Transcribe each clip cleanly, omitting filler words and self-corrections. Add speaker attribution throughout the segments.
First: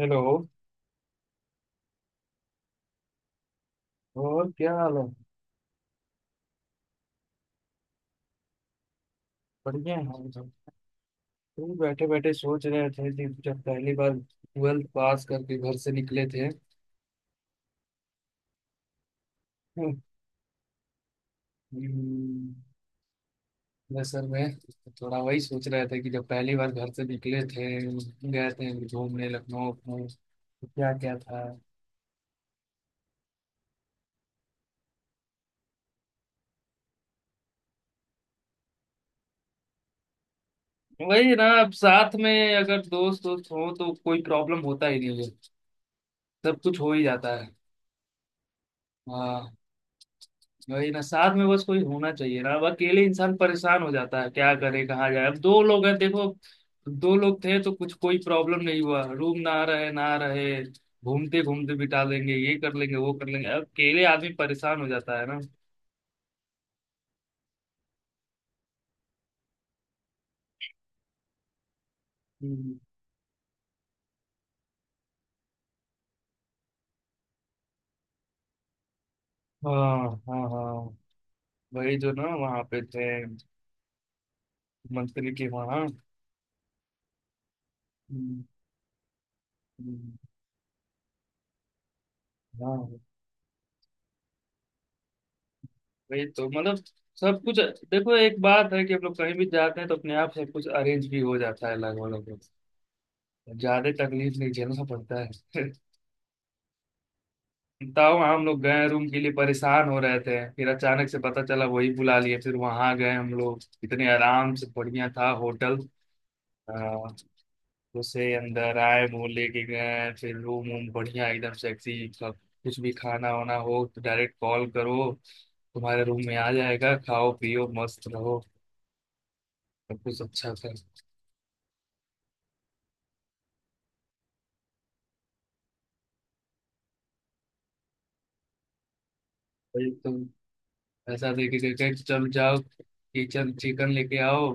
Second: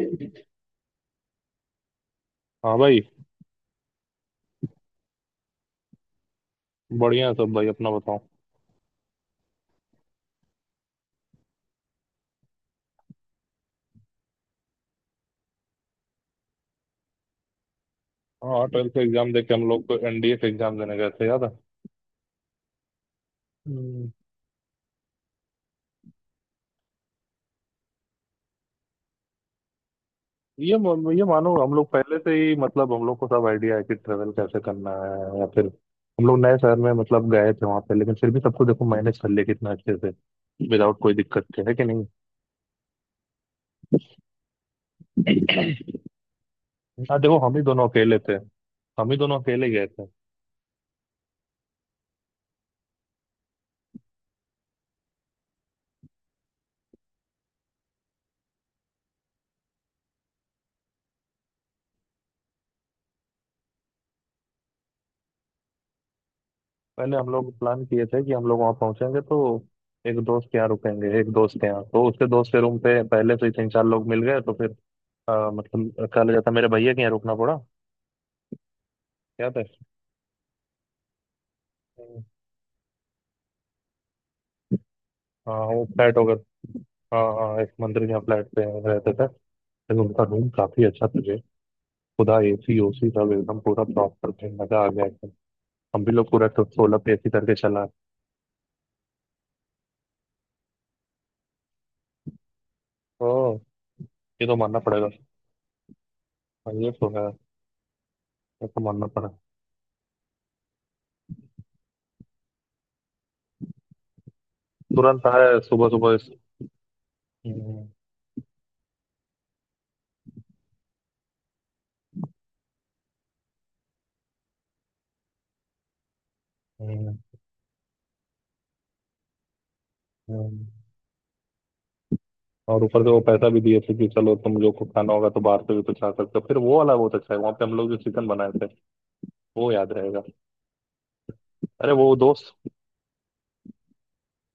Speaker 1: Hello.
Speaker 2: हाँ भाई।
Speaker 1: और क्या हाल है।
Speaker 2: बढ़िया है सब भाई, अपना बताओ।
Speaker 1: बढ़िया है हम सब। तुम बैठे बैठे सोच रहे थे कि जब पहली बार ट्वेल्थ पास करके घर से निकले थे।
Speaker 2: हाँ, ट्वेल्थ का एग्जाम देके हम लोग
Speaker 1: हम्म,
Speaker 2: एनडीए का एग्जाम देने गए थे, याद है। हम्म।
Speaker 1: असल में थोड़ा वही सोच रहे थे कि जब पहली बार घर से निकले थे, गए थे घूमने लखनऊ में। क्या क्या
Speaker 2: ये
Speaker 1: था।
Speaker 2: मानो हम लोग पहले से ही मतलब हम लोग को सब आइडिया है कि ट्रेवल कैसे करना है, या फिर हम लोग नए शहर में मतलब गए थे वहां पे, लेकिन फिर भी सबको देखो मैनेज कर लिया कितना अच्छे से, विदाउट कोई
Speaker 1: वही ना,
Speaker 2: दिक्कत के,
Speaker 1: अब
Speaker 2: है कि नहीं।
Speaker 1: साथ में अगर दोस्त दोस्त हो तो कोई प्रॉब्लम होता ही नहीं है। सब कुछ हो ही
Speaker 2: हाँ
Speaker 1: जाता
Speaker 2: देखो,
Speaker 1: है।
Speaker 2: हम ही दोनों अकेले थे। हम ही दोनों
Speaker 1: हाँ,
Speaker 2: अकेले गए थे।
Speaker 1: वही ना, साथ में बस कोई होना चाहिए ना। अब अकेले इंसान परेशान हो जाता है, क्या करे कहाँ जाए। अब दो लोग हैं देखो, दो लोग थे तो कुछ कोई प्रॉब्लम नहीं हुआ। रूम ना रहे ना रहे, घूमते घूमते बिता देंगे, ये कर लेंगे वो कर लेंगे। अब अकेले आदमी परेशान हो जाता है ना।
Speaker 2: पहले हम लोग प्लान किए थे कि हम लोग वहाँ पहुंचेंगे तो एक दोस्त के यहाँ रुकेंगे, एक दोस्त के यहाँ, तो उसके दोस्त के
Speaker 1: हम्म।
Speaker 2: रूम पे पहले से ही 3-4 लोग मिल गए तो फिर हाँ, मतलब कल था, मेरे भैया के यहाँ रुकना पड़ा, याद है।
Speaker 1: हाँ हाँ हाँ, वही जो
Speaker 2: हम्म।
Speaker 1: ना वहाँ पे थे, मंत्री के
Speaker 2: हाँ, वो
Speaker 1: वहाँ।
Speaker 2: फ्लैट होगा। हाँ हाँ, एक मंदिर के यहाँ
Speaker 1: हम्म,
Speaker 2: फ्लैट पे रहते थे। लेकिन
Speaker 1: हम्म,
Speaker 2: उनका रूम काफी अच्छा था जी। खुदा एसी
Speaker 1: हाँ।
Speaker 2: ओसी सब एकदम पूरा प्रॉपर थे, मजा आ गया एकदम। हम भी
Speaker 1: वही
Speaker 2: लोग पूरा
Speaker 1: तो मतलब,
Speaker 2: 16 पे एसी
Speaker 1: सब
Speaker 2: करके
Speaker 1: कुछ,
Speaker 2: चला है।
Speaker 1: देखो एक बात है कि हम लोग कहीं भी जाते हैं तो अपने आप सब कुछ अरेंज भी हो जाता है लगभग लगभग।
Speaker 2: ओ,
Speaker 1: ज्यादा तकलीफ
Speaker 2: ये
Speaker 1: नहीं
Speaker 2: तो मानना
Speaker 1: झेलना
Speaker 2: पड़ेगा।
Speaker 1: पड़ता है।
Speaker 2: हाँ, ये तो है।
Speaker 1: तब हम लोग
Speaker 2: ये तो
Speaker 1: गए, रूम
Speaker 2: मानना
Speaker 1: के
Speaker 2: पड़ा।
Speaker 1: लिए परेशान हो रहे थे, फिर अचानक से पता चला, वही बुला लिए, फिर वहां गए हम लोग इतने आराम से, बढ़िया
Speaker 2: तुरंत
Speaker 1: था
Speaker 2: आए
Speaker 1: होटल।
Speaker 2: सुबह सुबह
Speaker 1: आ,
Speaker 2: हम्म।
Speaker 1: उसे अंदर आए, वो लेके गए, फिर रूम वूम बढ़िया एकदम सेक्सी। कुछ भी खाना वाना हो तो डायरेक्ट कॉल करो, तुम्हारे रूम में आ जाएगा।
Speaker 2: हम्म,
Speaker 1: खाओ पियो मस्त रहो। सब कुछ अच्छा
Speaker 2: हम्म।
Speaker 1: था।
Speaker 2: और ऊपर से वो पैसा भी दिए थे कि चलो तुम लोग को खाना होगा तो बाहर से भी कुछ खा सकते हो। फिर वो वाला बहुत अच्छा है, वहाँ पे हम लोग जो चिकन बनाए थे वो
Speaker 1: भाई
Speaker 2: याद रहेगा।
Speaker 1: तुम ऐसा देके गए
Speaker 2: अरे
Speaker 1: कि
Speaker 2: वो
Speaker 1: चल
Speaker 2: दोस्त।
Speaker 1: जाओ, किचन चिकन लेके आओ,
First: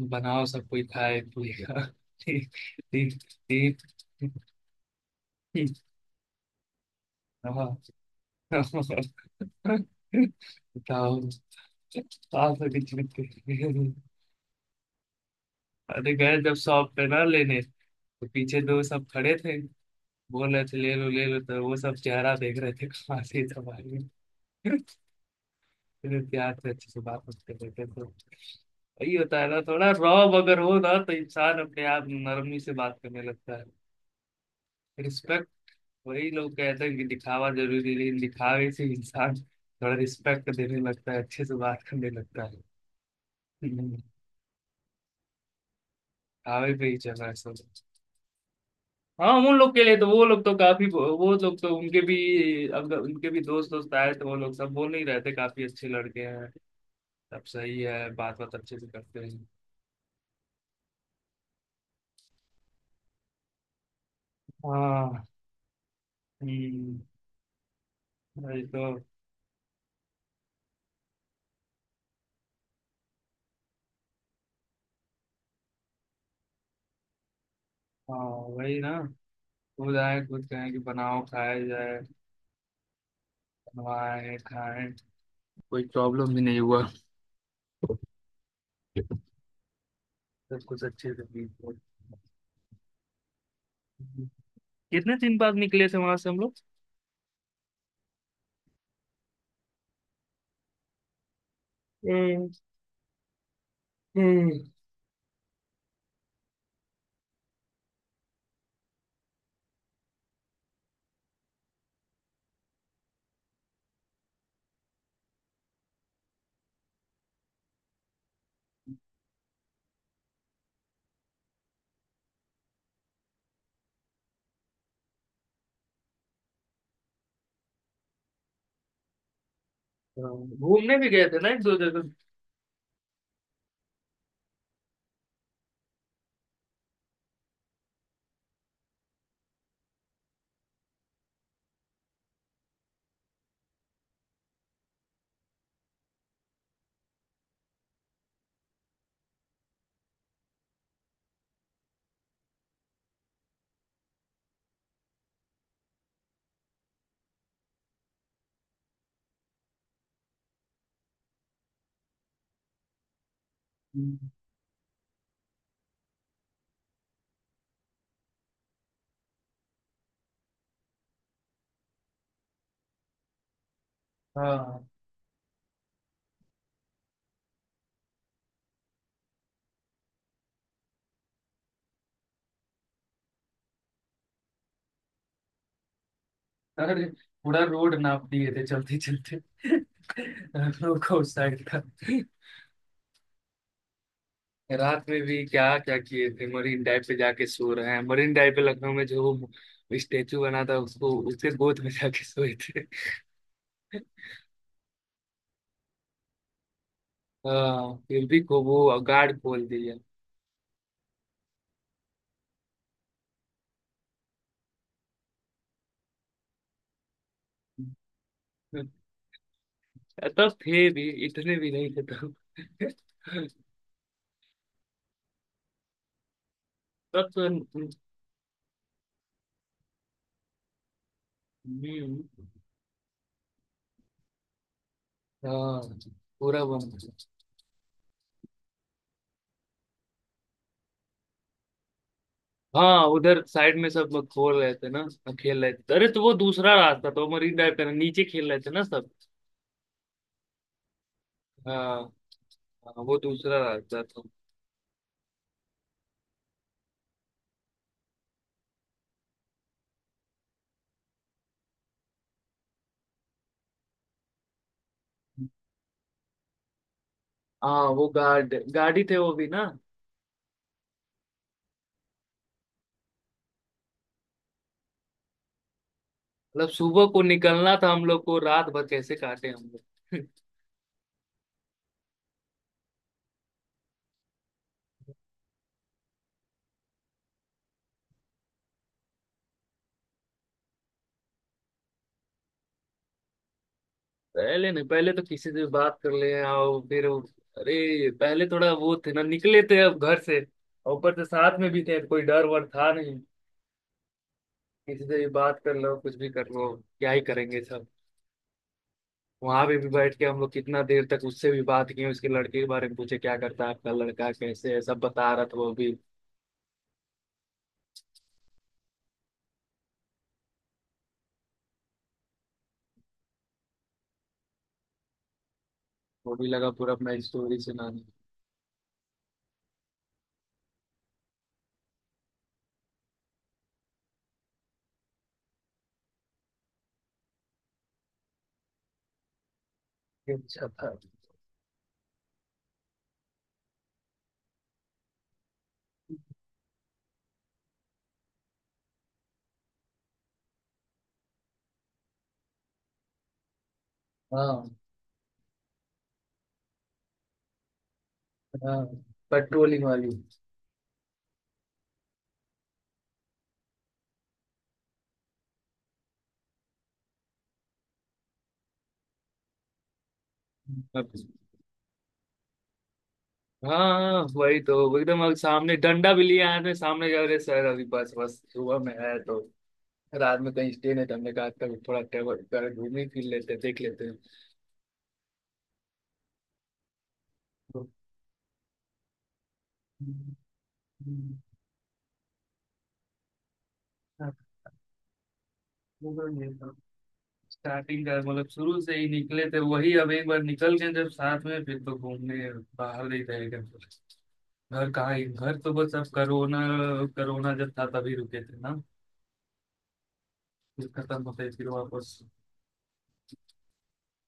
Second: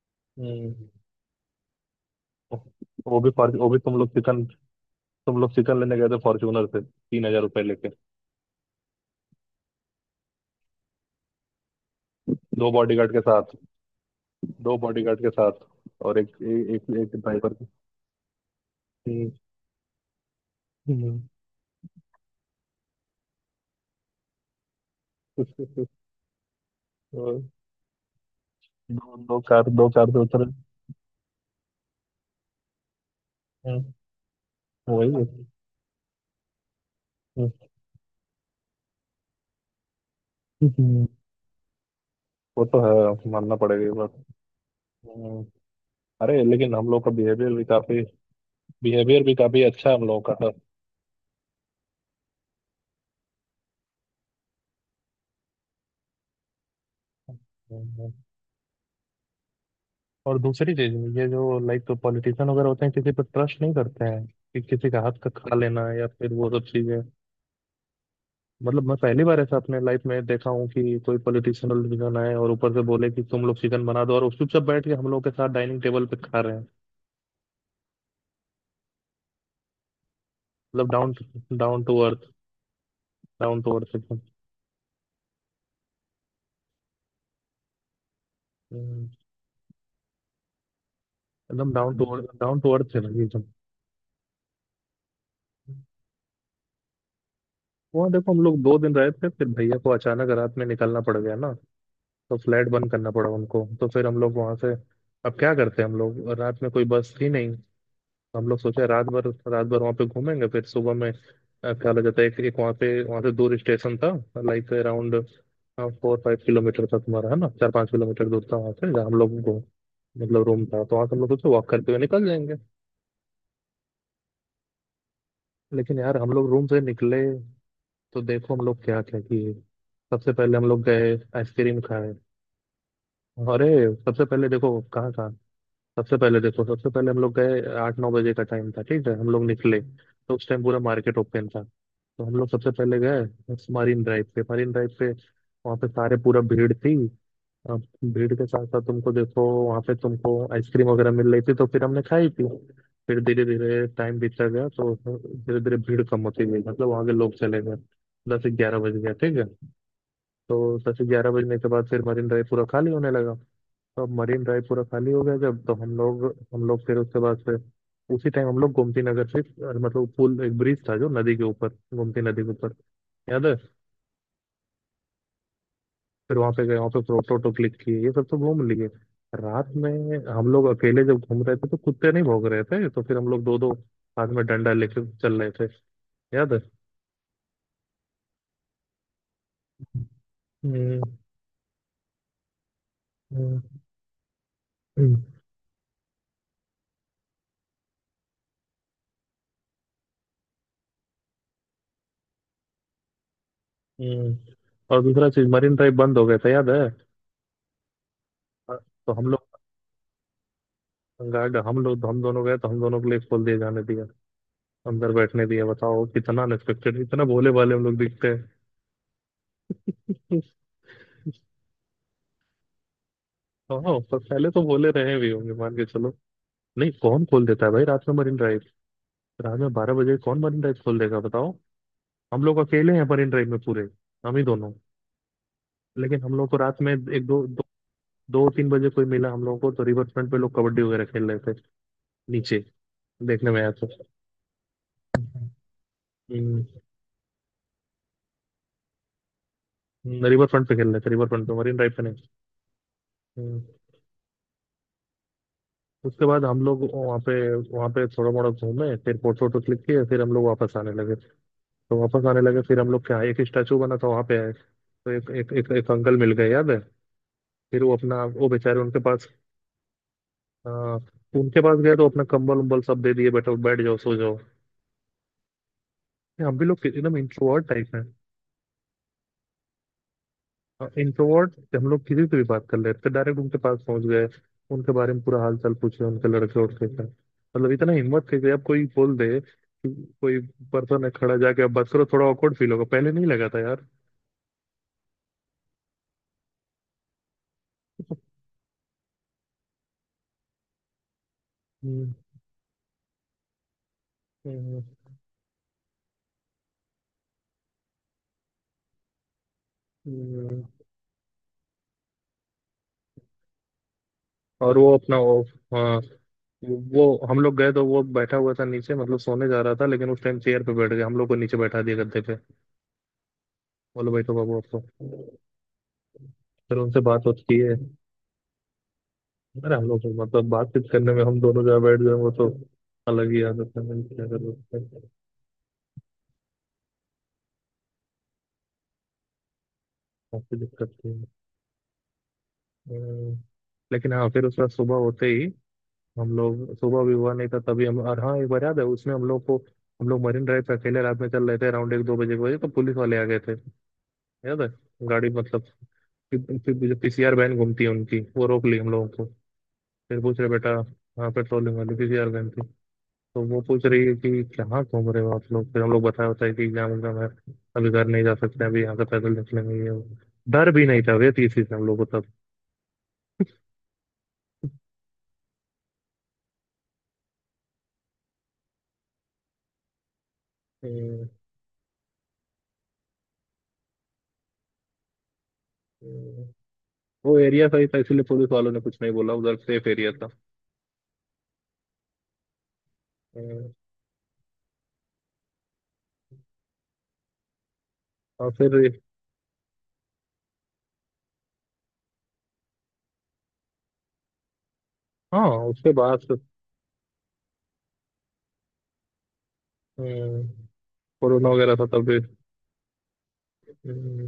Speaker 1: बनाओ, सब कोई
Speaker 2: हम्म।
Speaker 1: खाए पिएगा। ठीक ठीक
Speaker 2: वो भी फॉर, वो भी
Speaker 1: ठीक
Speaker 2: तुम लोग चिकन, तुम लोग
Speaker 1: ठीक।
Speaker 2: चिकन लेने गए थे फॉर्च्यूनर से 3,000 रुपये
Speaker 1: हाँ,
Speaker 2: लेके,
Speaker 1: बताओ, आप
Speaker 2: दो
Speaker 1: अभी
Speaker 2: बॉडीगार्ड के साथ।
Speaker 1: जीते।
Speaker 2: दो बॉडीगार्ड के साथ
Speaker 1: अरे,
Speaker 2: और एक
Speaker 1: गए जब
Speaker 2: ए, एक
Speaker 1: शॉप पे
Speaker 2: एक
Speaker 1: ना
Speaker 2: ड्राइवर
Speaker 1: लेने,
Speaker 2: के।
Speaker 1: तो पीछे दो सब
Speaker 2: हम्म,
Speaker 1: खड़े थे, बोल रहे थे ले लो
Speaker 2: हम्म।
Speaker 1: ले लो, तो वो सब चेहरा देख रहे थे कहाँ से तुम्हारी।
Speaker 2: उसके-
Speaker 1: फिर प्यार से अच्छे से बात
Speaker 2: और
Speaker 1: करते रहते तो, वही
Speaker 2: दो
Speaker 1: होता है ना,
Speaker 2: दो
Speaker 1: थोड़ा
Speaker 2: कार से
Speaker 1: रॉब
Speaker 2: उतरे।
Speaker 1: अगर हो ना तो इंसान अपने आप नरमी से बात करने लगता है।
Speaker 2: हम्म, वही है।
Speaker 1: रिस्पेक्ट, वही लोग कहते हैं कि दिखावा जरूरी, लेकिन दिखावे से इंसान थोड़ा रिस्पेक्ट देने
Speaker 2: हम्म।
Speaker 1: लगता है, अच्छे से बात करने लगता है।
Speaker 2: वो तो है, मानना पड़ेगा ये
Speaker 1: हम्म,
Speaker 2: बात। हम्म। अरे
Speaker 1: दिखावे
Speaker 2: लेकिन
Speaker 1: पे
Speaker 2: हम
Speaker 1: ही
Speaker 2: लोग का
Speaker 1: चल रहा है
Speaker 2: बिहेवियर
Speaker 1: सब।
Speaker 2: भी काफी, बिहेवियर
Speaker 1: हाँ,
Speaker 2: भी
Speaker 1: उन
Speaker 2: काफी
Speaker 1: लोग के
Speaker 2: अच्छा,
Speaker 1: लिए तो,
Speaker 2: हम लोगों
Speaker 1: वो लोग
Speaker 2: का
Speaker 1: तो काफी, वो लोग तो उनके भी, अब उनके भी दोस्त दोस्त आए तो वो लोग सब बोल नहीं रहे थे, काफी अच्छे लड़के हैं, सब सही है,
Speaker 2: था।
Speaker 1: बात बात अच्छे से करते हैं।
Speaker 2: और दूसरी चीज ये जो लाइक तो पॉलिटिशियन वगैरह होते हैं, किसी पर ट्रस्ट नहीं करते हैं कि किसी का हाथ
Speaker 1: हाँ,
Speaker 2: का खा लेना या फिर वो सब
Speaker 1: हम्म,
Speaker 2: चीजें।
Speaker 1: वही
Speaker 2: मतलब
Speaker 1: तो।
Speaker 2: मैं पहली बार ऐसा अपने लाइफ में देखा हूँ कि कोई पॉलिटिशियन डिसीजन आए और ऊपर से बोले कि तुम लोग चिकन बना दो, और उस चुपचाप बैठ के हम लोग के साथ डाइनिंग टेबल पे खा रहे हैं।
Speaker 1: हाँ वही ना, खुद आए खुद कहें कि
Speaker 2: मतलब डाउन,
Speaker 1: बनाओ खाया
Speaker 2: डाउन टू
Speaker 1: जाए,
Speaker 2: अर्थ, डाउन टू अर्थ एकदम।
Speaker 1: बनवाए खाएं, कोई प्रॉब्लम भी नहीं हुआ,
Speaker 2: हम्म।
Speaker 1: सब कुछ अच्छे से बीत
Speaker 2: एकदम
Speaker 1: गया।
Speaker 2: Down to earth, down to earth है भाई एकदम।
Speaker 1: कितने दिन बाद निकले थे वहां से हम लोग।
Speaker 2: वहाँ देखो हम लोग दो दिन रहे थे, फिर भैया को अचानक रात में निकलना पड़ गया ना, तो
Speaker 1: हम्म,
Speaker 2: फ्लैट बंद करना पड़ा उनको, तो फिर हम लोग वहां
Speaker 1: हम्म।
Speaker 2: से, अब क्या करते हैं, हम लोग रात में कोई बस थी नहीं। हम लोग सोचे रात भर वहां पे घूमेंगे, फिर सुबह में क्या हो जाता है, एक वहां पे, वहां से दूर स्टेशन था। लाइक अराउंड 4-5 किलोमीटर था, तुम्हारा है ना, 4-5 किलोमीटर दूर था वहां से, जहाँ हम लोग को मतलब रूम था, तो वहां से हम लोग सोचे वॉक करते हुए निकल जाएंगे। लेकिन यार हम लोग रूम से निकले तो देखो हम लोग क्या क्या किए।
Speaker 1: हाँ,
Speaker 2: सबसे पहले हम लोग
Speaker 1: घूमने भी
Speaker 2: गए
Speaker 1: गए थे ना एक दो
Speaker 2: आइसक्रीम
Speaker 1: जगह।
Speaker 2: खाए। अरे, सबसे पहले देखो कहाँ कहाँ। सबसे पहले देखो, सबसे पहले हम लोग गए, 8-9 बजे का टाइम था ठीक है, हम लोग निकले तो उस टाइम पूरा मार्केट ओपन था। तो हम लोग सबसे पहले गए मरीन ड्राइव पे, मरीन ड्राइव पे वहाँ पे सारे पूरा भीड़ थी। अब भीड़ के साथ साथ तुमको देखो वहाँ पे तुमको आइसक्रीम वगैरह मिल रही थी, तो फिर हमने खाई थी। फिर धीरे धीरे टाइम बीतता गया तो धीरे धीरे भीड़ कम होती गई, मतलब वहाँ के लोग चले गए। 10-11 बज गया ठीक है, तो 10-11 बजने के बाद फिर मरीन ड्राइव पूरा खाली होने लगा। तो अब
Speaker 1: हम्म,
Speaker 2: मरीन ड्राइव पूरा खाली हो गया जब तो हम लोग, हम लोग फिर उसके बाद से, उसी टाइम हम लोग गोमती नगर से मतलब पुल, एक ब्रिज था जो नदी के ऊपर, गोमती नदी के ऊपर, याद है।
Speaker 1: हाँ।
Speaker 2: फिर वहां पे गए, वहां पे फोटो वोटो क्लिक किए, ये सब तो घूम लिए। रात में हम लोग अकेले जब घूम रहे थे तो कुत्ते नहीं भौंक रहे थे तो फिर हम लोग दो दो हाथ में डंडा लेकर चल रहे थे, याद है।
Speaker 1: अरे, पूरा रोड नाप दिए थे चलते चलते हम
Speaker 2: हम्म।
Speaker 1: लोग को उस साइड का।
Speaker 2: हम्म।
Speaker 1: रात में
Speaker 2: हम्म।
Speaker 1: भी क्या क्या किए थे, मरीन ड्राइव पे जाके सो रहे हैं, मरीन ड्राइव पे लखनऊ में जो वो स्टेचू बना था, उसको उसके गोद में जाके सोए थे।
Speaker 2: हम्म। और दूसरा चीज, मरीन ड्राइव बंद हो गया था, याद है।
Speaker 1: हाँ, फिर भी को वो
Speaker 2: तो हम
Speaker 1: गार्ड
Speaker 2: लोग,
Speaker 1: खोल दिया।
Speaker 2: गार्ड, हम लोग हम दोनों गए तो हम दोनों के लिए खोल दिए, जाने दिया, अंदर बैठने दिया। बताओ कितना अनएक्सपेक्टेड, इतना भोले भाले हम लोग दिखते हैं।
Speaker 1: तब थे भी, इतने भी नहीं थे तब।
Speaker 2: हाँ, पर पहले तो भोले रहे भी होंगे, मान के चलो। नहीं, कौन
Speaker 1: तब
Speaker 2: खोल
Speaker 1: तो,
Speaker 2: देता है भाई रात में मरीन ड्राइव। रात में 12 बजे कौन मरीन ड्राइव खोल देगा बताओ।
Speaker 1: हम्म,
Speaker 2: हम लोग अकेले हैं मरीन ड्राइव में पूरे। हम ही दोनों।
Speaker 1: हाँ,
Speaker 2: लेकिन हम लोग को
Speaker 1: पूरा
Speaker 2: रात में
Speaker 1: बंद था।
Speaker 2: 2-3 बजे कोई मिला, हम लोगों को तो रिवर फ्रंट पे लोग कबड्डी वगैरह खेल रहे थे नीचे,
Speaker 1: हाँ, उधर
Speaker 2: देखने में आया
Speaker 1: साइड में
Speaker 2: तो।
Speaker 1: सब लोग खोल रहे थे ना, खेल रहे थे। अरे तो वो
Speaker 2: हम्म।
Speaker 1: दूसरा रास्ता था, वो मरीन ड्राइव का ना, नीचे खेल रहे थे ना सब।
Speaker 2: रिवर फ्रंट पे खेल रहे थे, रिवर फ्रंट पे, मरीन ड्राइव
Speaker 1: हाँ,
Speaker 2: पे नहीं।
Speaker 1: हाँ, वो दूसरा
Speaker 2: हम्म।
Speaker 1: रास्ता था।
Speaker 2: उसके बाद हम लोग वहाँ पे, वहाँ पे थोड़ा मोड़ा घूमे, फिर फोटो वोटो क्लिक किए, फिर हम लोग वापस आने लगे। तो वापस आने लगे फिर हम लोग क्या है, एक स्टैचू बना था वहां पे है, तो एक अंकल मिल गए, याद है।
Speaker 1: हाँ,
Speaker 2: फिर वो
Speaker 1: वो
Speaker 2: अपना वो
Speaker 1: गार्ड
Speaker 2: बेचारे, उनके
Speaker 1: गाड़ी थे
Speaker 2: पास,
Speaker 1: वो भी ना।
Speaker 2: आ, उनके पास गए तो अपना कंबल उम्बल सब दे दिए, बैठो, बैठ जाओ, सो जाओ। ये हम भी
Speaker 1: मतलब
Speaker 2: लोग
Speaker 1: सुबह
Speaker 2: एकदम
Speaker 1: को
Speaker 2: इंट्रोवर्ट
Speaker 1: निकलना था
Speaker 2: टाइप है।
Speaker 1: हम लोग को, रात भर कैसे काटे हम लोग।
Speaker 2: इंट्रोवर्ट, हम लोग किसी से भी बात कर लेते, डायरेक्ट उनके पास पहुंच गए। उनके बारे में पूरा हाल चाल पूछे, उनके लड़के उड़के का, मतलब इतना हिम्मत थी कि अब कोई बोल दे कि कोई पर्सन है खड़ा, जाके अब बात करो थोड़ा ऑकवर्ड फील होगा, पहले नहीं लगा था यार।
Speaker 1: पहले नहीं, पहले तो किसी से बात कर ले आओ फिर वो-, अरे पहले थोड़ा वो थे ना, निकले थे अब घर से, और ऊपर से साथ में भी थे,
Speaker 2: हम्म।
Speaker 1: कोई डर वर था नहीं।
Speaker 2: हम्म।
Speaker 1: किसी से भी बात कर लो, कुछ भी कर लो, क्या ही करेंगे सब। वहां पे भी बैठ के हम लोग
Speaker 2: हम्म।
Speaker 1: कितना देर तक उससे भी बात किए, उसके लड़के के बारे में पूछे, क्या करता है आपका लड़का कैसे
Speaker 2: और
Speaker 1: है,
Speaker 2: वो
Speaker 1: सब
Speaker 2: अपना
Speaker 1: बता
Speaker 2: वो,
Speaker 1: रहा था वो भी,
Speaker 2: हाँ वो, हम लोग गए तो वो बैठा हुआ था नीचे, मतलब सोने जा रहा था, लेकिन उस टाइम चेयर पे बैठ गया, हम लोग को नीचे बैठा दिया गद्दे पे, बोलो बैठो बाबू आपको।
Speaker 1: वो भी लगा
Speaker 2: फिर
Speaker 1: पूरा
Speaker 2: उनसे
Speaker 1: अपना
Speaker 2: बात होती की
Speaker 1: स्टोरी
Speaker 2: है।
Speaker 1: सुनाने।
Speaker 2: अरे हम लोग तो मतलब बातचीत करने में हम दोनों जहाँ बैठ गए, वो तो अलग ही आदत है, मैंने क्या कर सकते हैं, काफी
Speaker 1: अच्छा था।
Speaker 2: दिक्कत थी। अम्म, लेकिन हाँ फिर उसके बाद सुबह होते ही, हम लोग सुबह भी हुआ नहीं था तभी हम, और हाँ एक बार याद है उसमें हम लोग को, हम लोग मरीन ड्राइव पे अकेले रात में चल रहे थे अराउंड एक दो बजे के, बजे तो पुलिस वाले आ गए थे, याद है।
Speaker 1: हाँ,
Speaker 2: गाड़ी, मतलब, फिर जो पीसीआर वैन घूमती है उनकी, वो रोक
Speaker 1: हाँ
Speaker 2: ली हम लोगों को।
Speaker 1: पेट्रोलिंग वाली।
Speaker 2: फिर पूछ रहे, बेटा, हाँ पेट्रोलिंग वाली पीसीआर वैन थी। तो वो पूछ रही है कि कहाँ घूम रहे हो आप लोग, फिर हम लोग बताया बताया कि एग्जाम एग्जाम है, अभी घर नहीं जा सकते, अभी यहाँ से पैदल निकलेंगे ये वो। डर भी नहीं था भैया 30 से हम लोग को तब।
Speaker 1: हाँ वही तो, एकदम अब सामने डंडा भी लिया हाथ में, सामने जा रहे सर, अभी बस बस सुबह में है तो, रात में कहीं स्टे नहीं था,
Speaker 2: हम्म।
Speaker 1: हमने कहा कभी थोड़ा टेबल कर घूम ही फिर लेते हैं, देख लेते हैं।
Speaker 2: हम्म। वो एरिया
Speaker 1: तो
Speaker 2: सही था, इसीलिए पुलिस वालों ने कुछ नहीं बोला, उधर सेफ एरिया था। हम्म।
Speaker 1: स्टार्टिंग का मतलब
Speaker 2: और फिर
Speaker 1: शुरू से ही निकले थे, वही अब एक बार निकल गए जब साथ में, फिर तो घूमने बाहर नहीं थे एकदम। घर कहाँ ही,
Speaker 2: हाँ
Speaker 1: घर तो
Speaker 2: उसके
Speaker 1: बस, अब
Speaker 2: बाद।
Speaker 1: कोरोना, कोरोना जब था तभी रुके थे ना,
Speaker 2: हम्म।
Speaker 1: फिर खत्म
Speaker 2: कोरोना
Speaker 1: होते फिर
Speaker 2: वगैरह था तब
Speaker 1: वापस।
Speaker 2: भी।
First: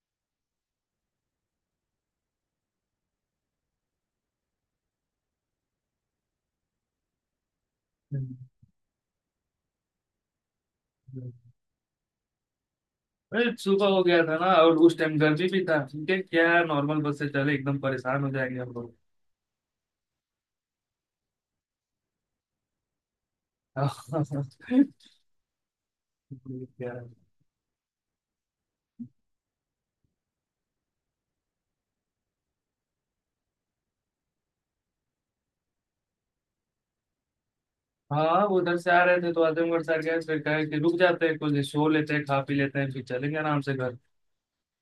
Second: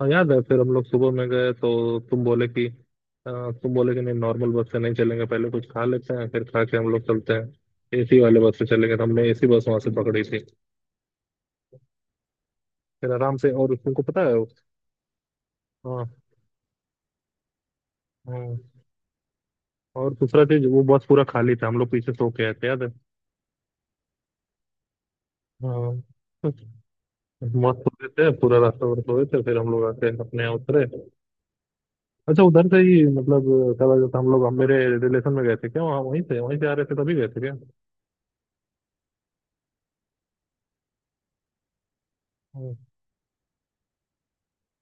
Speaker 2: हाँ याद है, फिर हम लोग सुबह में गए तो तुम बोले कि तुम बोले कि नहीं नॉर्मल बस से नहीं चलेंगे, पहले कुछ खा लेते हैं, फिर खा के हम लोग चलते हैं एसी वाले बस से चलेंगे, तो हमने एसी बस वहां से पकड़ी थी। फिर आराम से,
Speaker 1: अरे
Speaker 2: और
Speaker 1: सुबह
Speaker 2: तुमको
Speaker 1: हो
Speaker 2: पता
Speaker 1: गया
Speaker 2: है,
Speaker 1: था ना, और उस टाइम गर्मी भी था,
Speaker 2: हाँ
Speaker 1: ठीक है क्या नॉर्मल बस से चले, एकदम परेशान हो
Speaker 2: हाँ,
Speaker 1: जाएंगे हम लोग।
Speaker 2: और दूसरा चीज वो बस पूरा खाली था, हम लोग पीछे सो के आए थे, याद है। हाँ,
Speaker 1: क्या।
Speaker 2: मस्त सो रहे थे, पूरा रास्ता भर सोए थे, फिर हम लोग आके अपने यहाँ उतरे। अच्छा, उधर से ही मतलब, क्या बोला जाता है, हम लोग, हम मेरे रिलेशन में गए थे क्या वहाँ, वहीं से आ रहे थे तभी गए थे क्या।
Speaker 1: हाँ वो उधर से आ रहे थे तो आजमगढ़ सर गए, फिर कहे कि रुक जाते हैं, कुछ सो लेते हैं खा पी
Speaker 2: हम्म।
Speaker 1: लेते हैं, फिर चलेंगे आराम से घर।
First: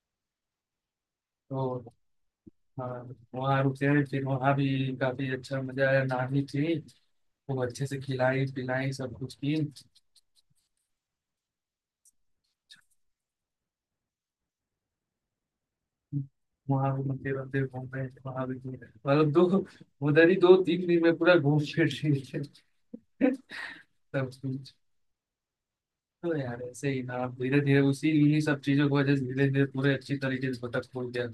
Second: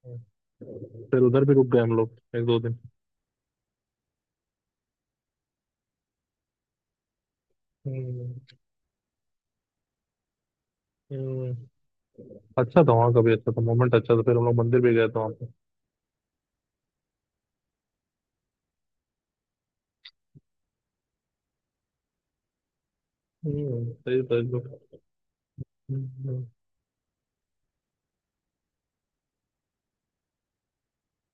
Speaker 2: हम्म। फिर उधर भी रुक गए
Speaker 1: तो
Speaker 2: हम लोग एक दो दिन।
Speaker 1: हाँ, वहाँ रुके हैं, फिर वहाँ भी काफी अच्छा मजा आया, नानी थी, वो अच्छे से खिलाई
Speaker 2: हम्म।
Speaker 1: पिलाई सब कुछ की।
Speaker 2: हम्म। अच्छा था वहाँ का भी, अच्छा था मोमेंट, अच्छा था, फिर हम लोग मंदिर भी गए थे वहाँ पे।
Speaker 1: वहाँ भी मंदिर वंदिर घूम रहे थे, वहाँ भी घूम रहे थे। मतलब दो, उधर ही दो तीन दिन में पूरा घूम फिर रहे थे।
Speaker 2: सही
Speaker 1: सब
Speaker 2: था
Speaker 1: कुछ।
Speaker 2: एकदम।
Speaker 1: तो
Speaker 2: हम्म।
Speaker 1: यार ऐसे ही ना, अब धीरे धीरे उसी इन्हीं सब चीजों की वजह से, धीरे धीरे पूरे अच्छी तरीके से भटक फूट गया।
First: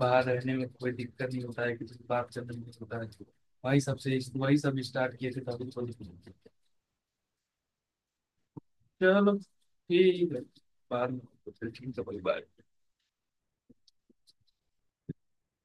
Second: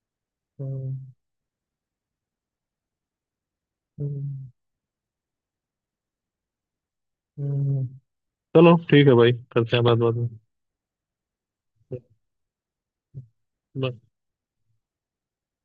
Speaker 1: बाहर रहने में कोई
Speaker 2: हम्म।
Speaker 1: दिक्कत नहीं होता है, किसी से बात से नहीं होता है। वही सबसे,
Speaker 2: हम्म।
Speaker 1: वही सब स्टार्ट किए थे तभी थोड़ी। चलो ठीक है,
Speaker 2: हम्म। चलो ठीक है भाई, करते हैं बात बाद में।
Speaker 1: बाद में। ठीक है, कोई बात नहीं।
Speaker 2: हम्म।